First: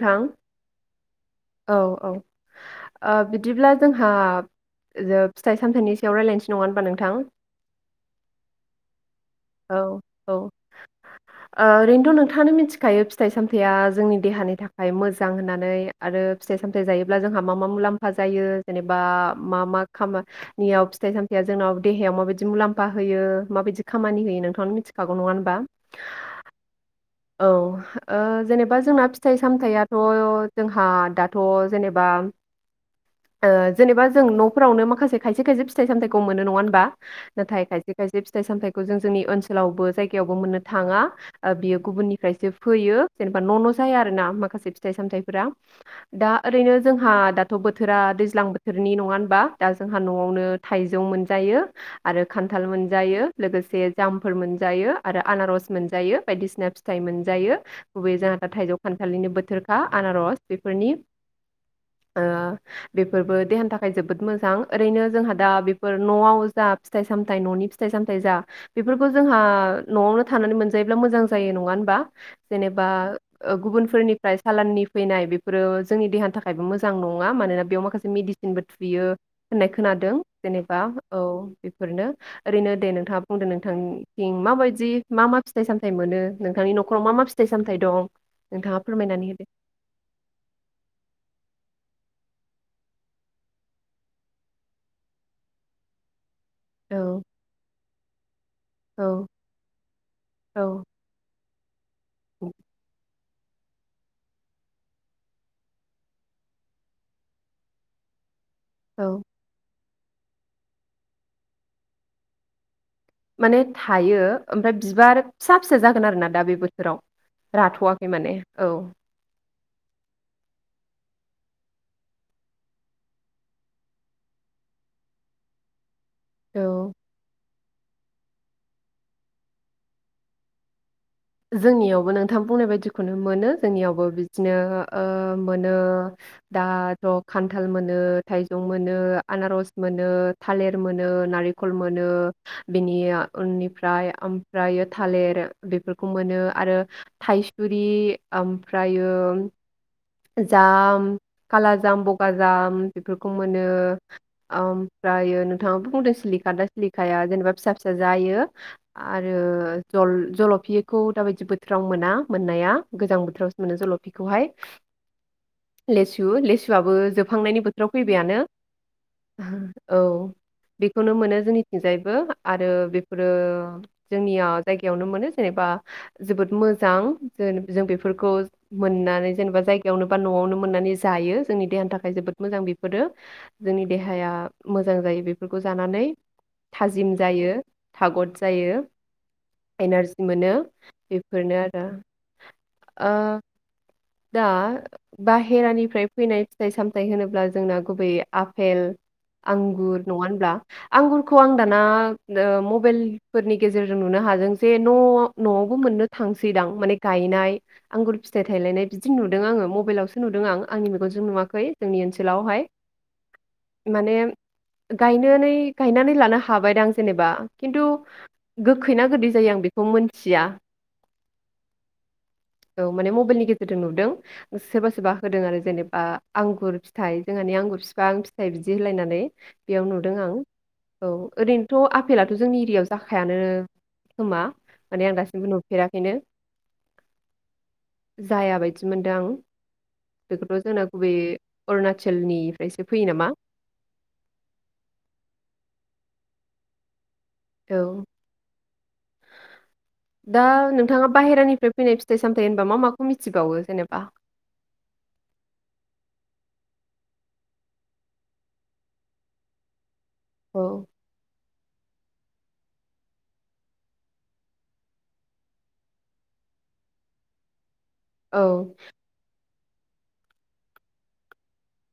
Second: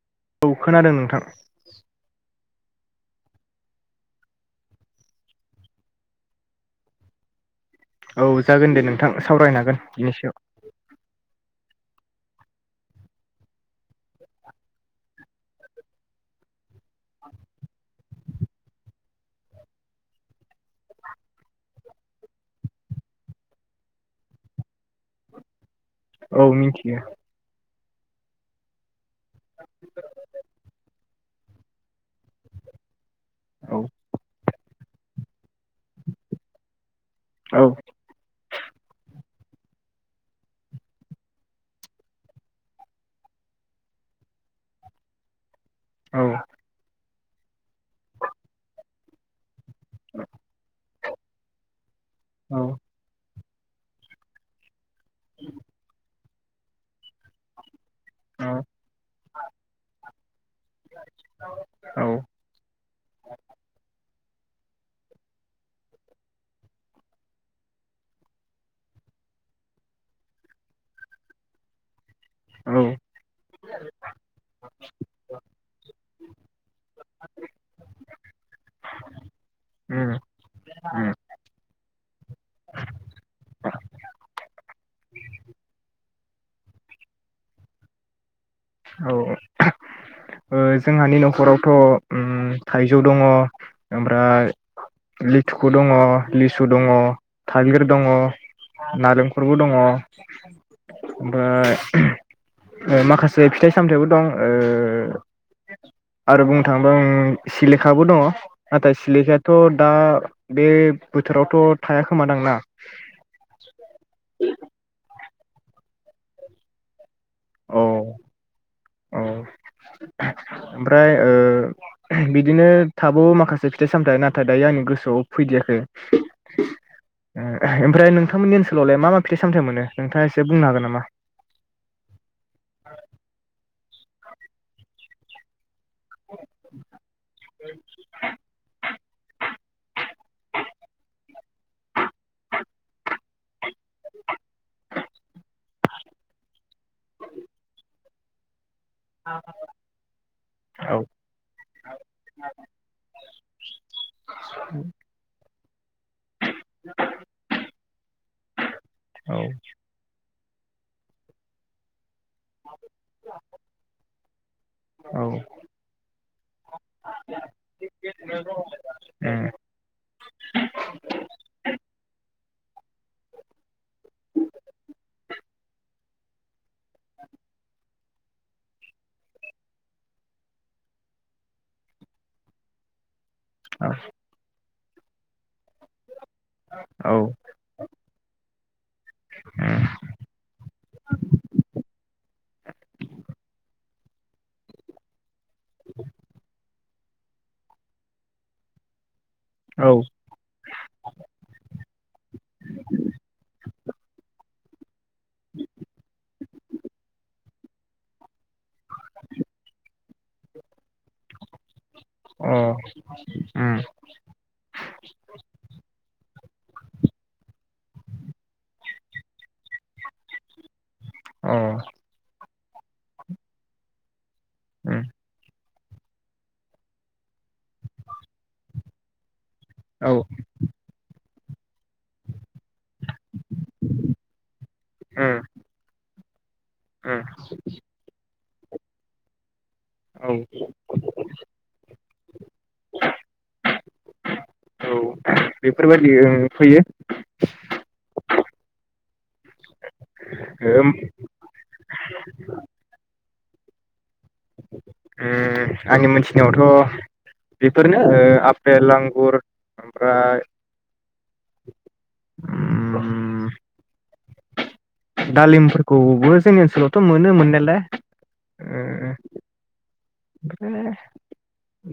नोंथां औ खोनादों नोंथां औ औ ओ बिदिब्ला जोंहा फिथाइ सामथाइनि सायाव रायज्लायनोसै नङा होनबा नोंथां औ जागोन दे नोंथां सावरायनो हागोन बेनि औ ओ सायाव ओरैनोथ नोंथाङानो मिथिखायो फिथाइ सामथाइया जोंनि देहानि थाखाय मोजां होननानै आरो फिथाइ सामथाइ जायोब्ला जोंहा मा मा मुलाम्फा जायो जेनेबा मा मा खामानियाव फिथाइ सामथायाइआ जोंनाव देहायाव माबायदि मुलाम्फा होयो माबायदि खामानि होयो नोंथाङानो मिथिखागौ नङा होनबा औ मिथियो औ ओ जेनेबा जोंना फिथाइ सामथाइआथ जोंहा दा थ जेनेबा ओ औ जेनेबा जों नफोरावनो मा खासे खायसे खायसे फिथाइ सामथाइखौ मोनो नङा होनबा? औ नाथाय खायसे खायसे फिथाइ सामथाइखौ जों जोंनि ओनसोल आवबो जायगायावबो मोननो थाङा बियो गुबुननिफ्रायसो फैयो जेनेबा न न जाया आरो ना माखासे फिथाइ सामथाइफोरा औ दा ओरैनो जोंहा दाथ बोथोरा दैज्लां बोथोरनि नङा होनबा? दा जोंहा नआवनो थाइ जौ मोनजायो आरो खान्थाल मोनजायो लोगोसे जामफोर मोनजायो आरो आनारस मोनजायो बायदिसिना फिथाइ मोनजायो औ [unintelligible] थाइजौ खान्थालनिनो बोथोरखा आनारस बेफोरनि औ बेफोरबो देहानि थाखाय जोबोद मो जां ओरैनो जोंहा दा बेफोर नआव जा फिथाइ सामथाइ ननि फिथाइ सामथाइ जा बेफोरखौ जोंहा नआवनो थानानै मोनजायोब्ला मोजां जायो नङा होनबा? औ जेनेबा उम गुबुनफोरनिफ्राय सालाननि फैनाय बेफोरो जोंनि देहानि थाखायबो मोजां नङा मानोना बेयाव माखासे मेडिसिनबो थुयो होननाय खोनादों जेनेबा उम औ बेफोरनो ओरैनो दे नोंथाङा बुंदों नोंथांथिं माबायदि मा मा फिथाइ सामथाइ मोनो नोंथांनि नखराव मा मा फिथाइ सामथाइ दं? नोंथाङा औ फोरमायनानै होदो जोंहानि नखरावथ उम थाइजौ दङ ओमफ्राय लिथुखु दङ लिसु दङ औ थाइगिर दङ औ नालेंखलबो दङ औ माखास जै फिथाइ सामथायाइबो दं ओ आरो बुंनो थाङोबा उम सिलेखाबो दङ नाथाय औ सिलेखायाथ दा बे बोथोरावथ थाया खोमा दां ना? माने थायो ओमफ्राय बिबार फिसा फिसा जागोन आरो ना दा बे बोथोराव औ राथवाखै माने औ औ ओमफ्राय ओ बिदिनो थाबावो माखासे फिथाइ सामथायाइ नाथाय दायो आंनि गोसोआव फैदियाखै औ ओमफ्राय नोंथांमोननि ओनसोलावलाय मा मा फिथ सामथथाय मोनो नोंथाङा एसे बुंनो हागोन नामा? जोंनियावबो नों थाम बुंनाय बायदिखौनो मोनो जोंनियावबो बिदिनो ओ मोन ओ दाथ खान्थाल मोनो थाइजौ मोनो आनारस मोनो थालिर मोनो नालेंखल मोनो। बिनिया उननिफ्राय ओमफ्रायो थालेर बेफोर खौ मोनो आरो थायसुरि ओम फ्रायो औ जाम, खाला जाम, बगाजाम बेफोरखौ मोनो ओमफ्रायो नोंथाङा बुंदो [unintelligible] खादा सिलिखाया जेनबा फिसा फिसा जायो। [unintelligible] आरो औ जल जल' फिखौ दाबायदि बोथोराव मोना मोननाया गोजां बोथोरावसो मोनो जल'फिखौहाय। औ उम औ लेसु लेसुआबो जोबहांनायनि बोथोराव फैबायानो औ बेखौनो मोनो जोंनिथिंजायबो आरो बेफोरो जोंनिया जायगायावनो मोनो जेनेबा जोबोद मोजां जो-जों बेफोरखौ मोननानै जेनेबा जाय यावनो बा न'आवनो मोननानै जायो, जोंनि देहानि थाखाय जोबोद मोजां बेफोरो। जोंनि देहाया मोजां जायो बेफोरखौ जानानै। थाजिम औ जायो थागद जायो। एनारजि मोनो बेफोरनो आरो ओ दा बाहेरानिफ्राय फैनाय फिथाइ साम थाय होनोब्ला जोंना गुबैयै आफेल आंगुर नङा होनब्ला आंगुरखौ आं दाना ओ मबाइल फोरनि गेजेरजों नुनो हाजों जे न' न'आवबो मोननो थांसैदां माने गायनाय आंगुर फिथाइ थायलायनाय बिदि नुदों आङो मबेइलावसो नुदों आं आंनि मेगनजों नुवाखै। जोंनि उम औ ओनसोलावहाय अ माने गायनोनै गायनानै लानो हा थाबायदां जेनेबा खिन्थु गोखै ना गोदै जायो आं बेखौ मोनथिया। अ' औ माने मबाइलनि गे [unintelligible] नुदों। सोबा सोबा होदों आरो जेने ओ आंगुर फिथाइ जोंहानि आंगुर फिफां, फिथाइ बिदि होलायनानै। बेयाव नुदों उम अ उम औ आं औ। ओरैनोथ' आफेलाथ' जोंनि एरियाव जाखायानो खोमा माने आं दासिमबो नुफेराखैनो। ओम। जायाबायदि मोनदो आं। औ बेखौथ जोंना गुबैयै अरुणाचलनिफ्रायसो फैयो नामा। फैयो ओं फैयो। औ दा ओम नोंथाङा बाहेरानिफ्राय फैनाय फिथाइ सामथाय होनबा मा माखौ मिथि थिबावो जेनेबा। उम आंनि मोनथिनायावथ बेफोरनो ओ आपेल आंगुर प्राय। औ [unintelligible] दालिमफोरखौबो जोंनि ओनसोलावथ मोनो मोननायालाय। औ। ओ ओमफ्राय [unintelligible]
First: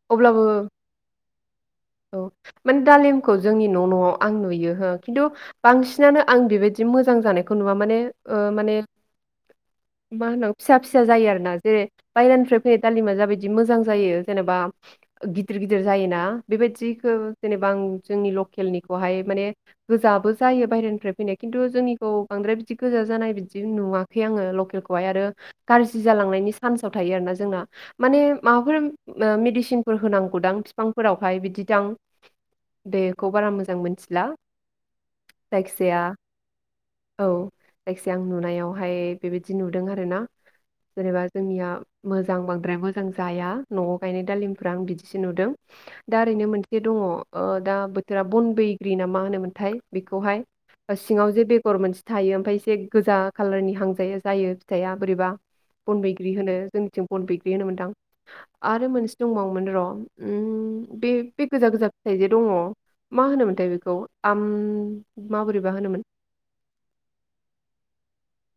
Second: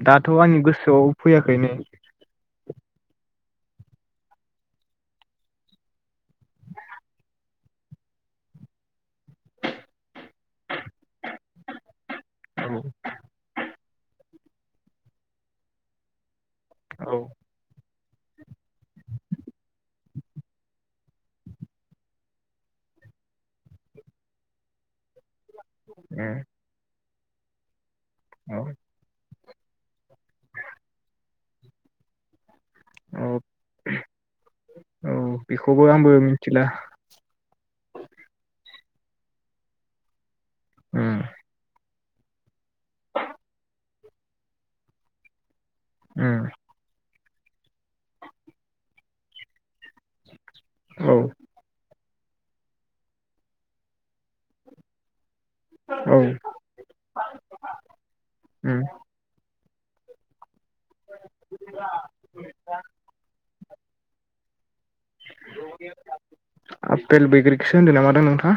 दाथ अब्लाबो आंनि गोसोआव। फैयाखैनो। औ माने दालिमखौ जोंनि न' न'आव आं नुयो हो खिन्थु बांसिनानो आं बिबायदि मोजां जानायखौ नुवा माने ओ माने मा होनां फिसा फिसा जायो आरोना जेरै बायेरानिफ्राय फैनाय दालिमा जाबायदि मोजां जायो जेनेबा गिदिर गिदिर जायोना बेबायदिखौ औ जेनेबा आं। जोंनि लकेलनिखौहाय माने गोजाबो जायो बाहेरानिफ्राय फैनाय किन्थु जोंनिखौ बांद्राय बिदि गोजा जानाय बिदि नुवाखै आङो लकेलखौहाय आरो गाज्रि ए जालांनायनि सान्सआव थायो आरोना जोंना। मानि औ माबाफोर ओ मिदि सिनफोर होनांगौ दां फिफां फोराव। ओमफ्राय बिदि दं। बेखौ औ बारा मोजां मोनथिला औ बेखौबो जायखिाया आंबो मिथिला औ जायखिजयाया आं नुनायाव ओमफ्राय बेबायदि नुदों आरो ना। उम जेनेबा जोंनिया। मोजां बांद्राय मोजां जाया न'आव गायनाय दालिमफोरा आं बिदिसो नुदों दा उम ओरैनो मोनसे दङ अ दा बोथोरा बन बैग्रि ना मा होनोमोनथाय बेखौहाय ओ औ सिङाव जे बेगर मोनसे थायो ओमफ्राय एसे गोजा खाालारनि हांजायो जायो फिथाइआ बोरैबा बन औ बैग्रि होनो जोंनिथिं बन बैग्रि होनोमोनदां उम आरो मोनसे दंबावोमोन र ओम। बे बे गोजा गोजा फिथाइ जे दङ मा होनोमोनथाय बेखौ आम माबोरैबा होनोमोन। आपेल बैग्रिखौसो होनदों ना मादों नोंथाङा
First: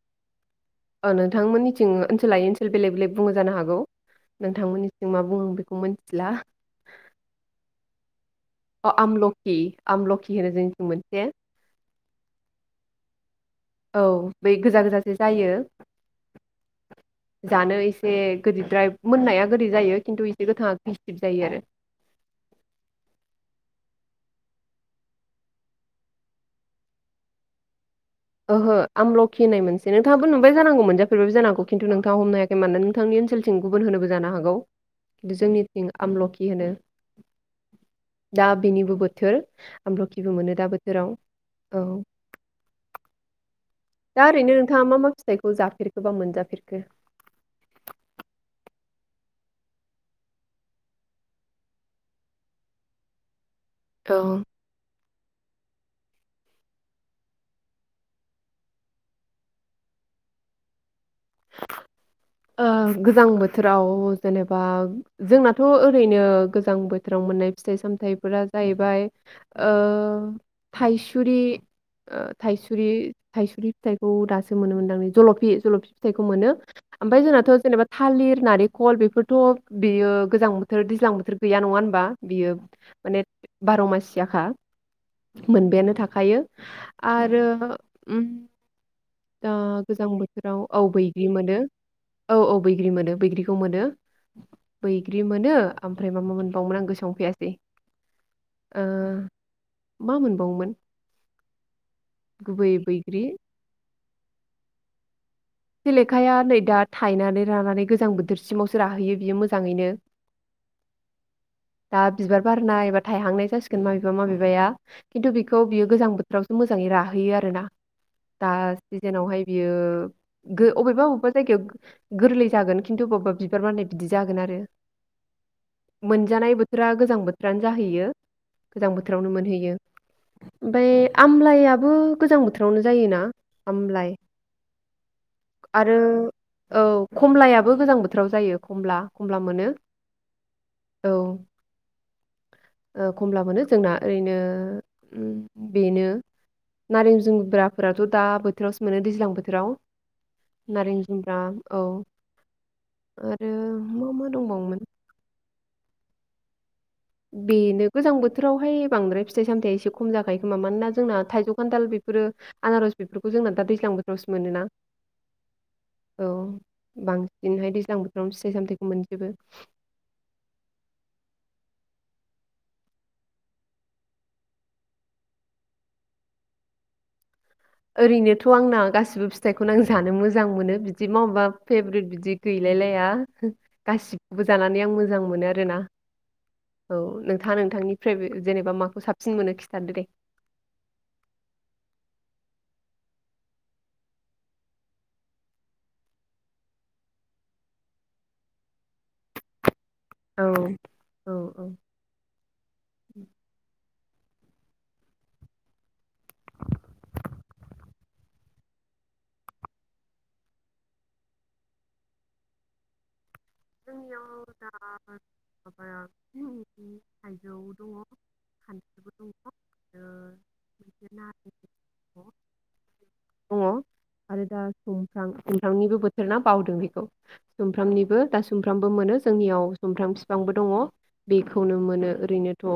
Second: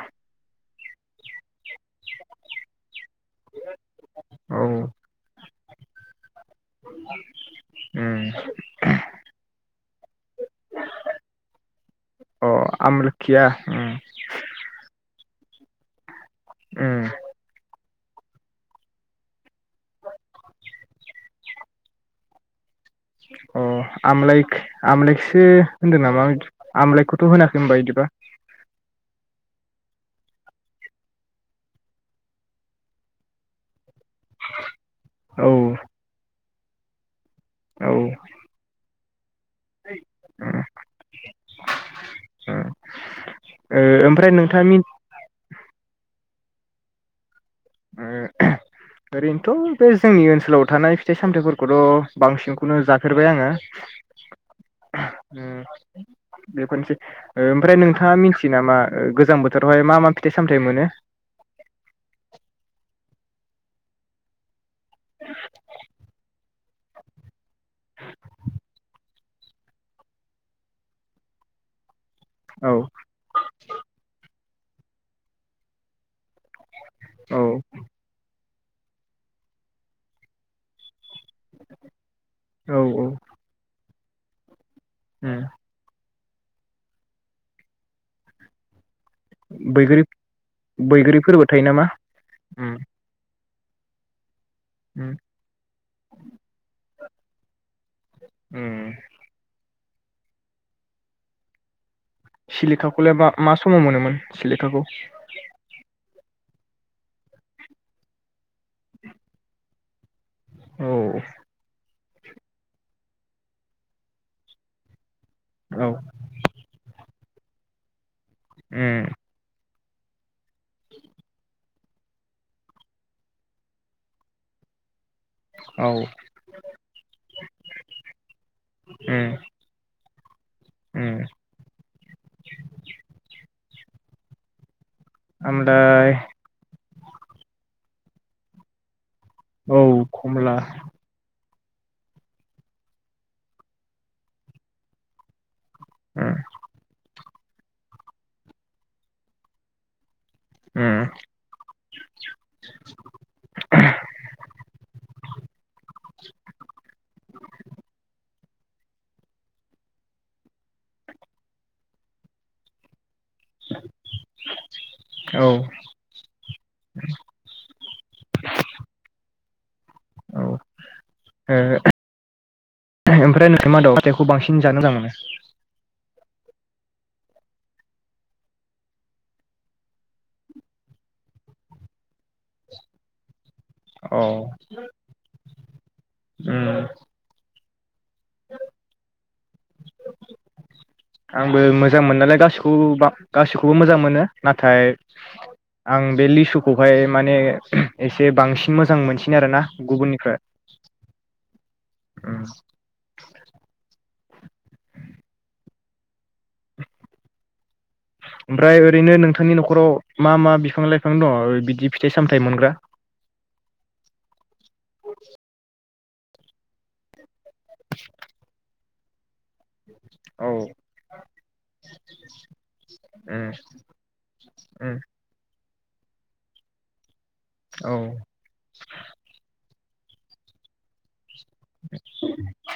नोंथांमोननिथिं ओनसोल लायै ओनसोल बेलेग बेलेग बुंङो जानो हागौ। औ नोंथांमोननिथिं मा बुंङो आं बेखौ [unintelligible] मोनथिला [unintelligible] अ आमलखि खि आमलखि होनो जोंनिथिं मोनसे। अ आमल औ बे गोजा गोजा जायो उम जानो एसे बे गोदैद्राय मोननाया गोदै जायो खिन्थु एसे गोथाङा खैसिब जायो आरो। अ आमलायख आमलायखिसो होनदों नामा आमलायखौथ होनाखै होनबा इदिबा? खि होननाय मोनसे नोंथांङाबो नुबाय जानांगौ मोनजाफेरबायबो जांनोहागौ खिन्थु नोंथांङा हमनो हायाखै मानोना नोंथांनि ओनसोलथिं गुबुन होनोबो जानो हागौ किन्तु औ जोंनिथिं आमलखि बिदि होनो औ ओ दा बेनिबो बो थोर आमलखिबो मोनो दा बोथोराव औ। दा ओमफ्राय ओरैनो नोंथाङा मि नोंथांङा मा मा फिथाइखौ जाफेरखोबा मोनजाफेर खो ओ ओरैनोथ बे जोंनि ओनसोलाव थानाय फिथाइ सामथाइफोरखौथ बांसिनखौनो जाफेरबाय आंङो। औ ओ बेफोरनोसै ओ ओमफ्राय नोंथाङा मिथियो नामा ओ गोजां बोथोरावहाय मा मा फिथाइ सामथाइ मोनो? ओ गोजां बोथोराव जेनेबा जोंनाथ ओरैनो गोजां बोथोराव मोननाय फिथाइ सामथाइफोरा जाहैबाय ओ थाइसुरि ओ औ थाइसुरि थाइसुरि फिथाइखौ दासो मोनो मोनदांलै जलफि जलफि फिथाइखौ मोनो ओमफाय औ जोंनाथ जेनेबा थालिर, नारख कल बेफोरथ बेयो गोजां बोथोर दैज्लां बोथोर बोथोर गैया नङा होनबा बियो औ औ माने बार' मास जाखा उम मोनबायानो थाख थायो आरो उम दा बैग्रि गोजां बोथोराव औ बैग्रि बैग्रिफोरबो मोनो थायो नामा औ औ उम बैग्रि मोनो बैग्रि खौ मोनो। उम बैग्रि मोनो ओमफ्राय मा मा मोनबावोमोन आं गोसोआव फैयासै। उम। ओ मा मोनबावोमोन? गुबै सिलिखाखौलाय बैग्रि बा मा समाव मोनोमोन? सिलिखाखौ? सेलेखाया नै दा थायनानै रानानै गोजां बोथोरसिमावसो राहैयो बियो मोजाङैनो। औ। दा बिबार बारनाय बा थायहांनाय जासिगोन माबेबा माबेबाया। खिन्थु बेखौ बियो औ गोजां बोथोरावसो मोजाङै रा बेयो आरोना। दा उम सिजोनावहाय बियो गो अबेबा अबेबा जायगायाव गोरलै जागोन खिन्थु बबेबा बिबार बारनाय बिदि जागोन आरो। औ मोनजानाय बोथोरा गोजां बोथोरानो जाहैयो गोजां उम बोथोरावनो मोनहैयो। ओमफाय उम आमलायाबो गोजां बोथोरावनो जायोना? आमलाय। आरो ओमफ्राय औ। खमलायाबो गोजां बोथोराव जायो खमला। खमला मोनो औ खमला। औ ओ खमला मोनो जोंना ओरैनो बेनो उम नारें जु ब्राफोराथ दा बोथोरावसो मोनो दैज्लां बोथोराव। उम नारें जुमब्रा औ आरो मा मा दंबावोमोन? बेनो गोजां बोथोरावहाय बांद्राय फिथाइ सामथाइ एसे खम जाखायो खोमा मानोना जोंना थाइजौ खान्थाल बेफोरो आनारस। बेफोरखौ जोंना दा दैज्लां बोथोरावसो मोनोना औ औ बांसिनहाय दैज्लां बोथोराव फिथाइ सामथाइखौ मोनजोबो। औ [unintelligible] ओमफ्राय [unintelligible] मा फिथाइखौ बांसिन जानो मोजांं मोनो? ओरैनोथ आंना गासैबो फिथाइखौनो आं जानो मोजां मोनो बिदि माबा फेभरेट बिदि गैलायलाया। औ गासैखौबो जानानै आं मोजां मोनो आरोना उम औ नोंथाङा नोंथांनि फेभे जेनेबा माखौ साब आंबो मोजां मोननायालाय गासिखौबो खौ गासैखौबो मोजां मोनो नाथाइ आं बे लिसुखौहाय माने एसे बांसिन मोजां मोनसिनो आरो ना। गुबुननिफ्राय औ औ औ उम। [unintelligible] ओमफ्राय ओरैनो नोंथांनि नखराव मा मा बिफां लाइफां दंङ बिदि फिथाइ सामथाइ मोनग्रा जोंनियाव [unintelligible] [unintelligible] थाइजौ दंङ खान [unintelligible] [unintelligible] औ उम दंङ आरो दा उम सुमफ्रां थांनिबो बोथोर ना बावदों बेखौ औ सुफ्रामनिबो दा बो मोनो जोंनियाव औ सुमफ्राम बिफांबो दंङ बेखौनो मोनो ओरैनोथ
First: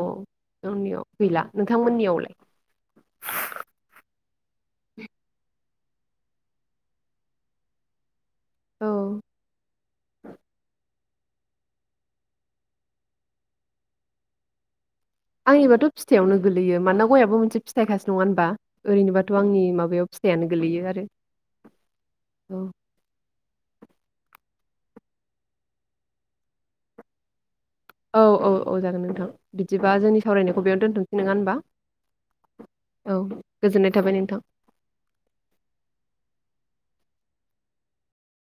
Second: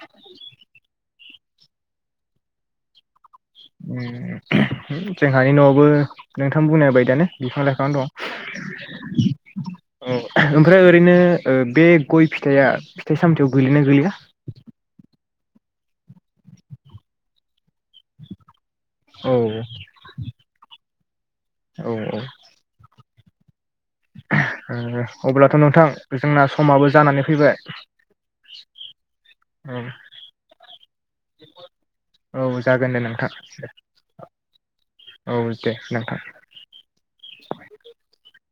गावनियाव गैला नोंथांमोननियावलाय? उम जोंहानि न'आवबो नोंथां बुंनाय बायदियानो बिफां लाइफां दं। औ औ ओमफ्राय ओयनो बे गय फिथाइया फिथाइ सामथाइयाव गोलैयोना गोलैया? आंनिबाथ फिथायावनो गोलैयो मानोना गयाबो मोनसे फि थायखासो नङा होनबा? ओरैनोबाथ औ आंनि माबायाव फिथायावनो गोग्लैयो आरो। औ औ ओ अब्लाथ नोंथां जोंना समाबो जानानै फैबाय। औ औ औ जागोन नोंथां, औ बिदिबा जोंनि सावरायनायखौ बेयावनो दोनथसै नोंङा होनबा? औ जागोन दे औ नोंथां गोजोननाय थाबाय नोंथां। औ दे नोंथां [inaudible]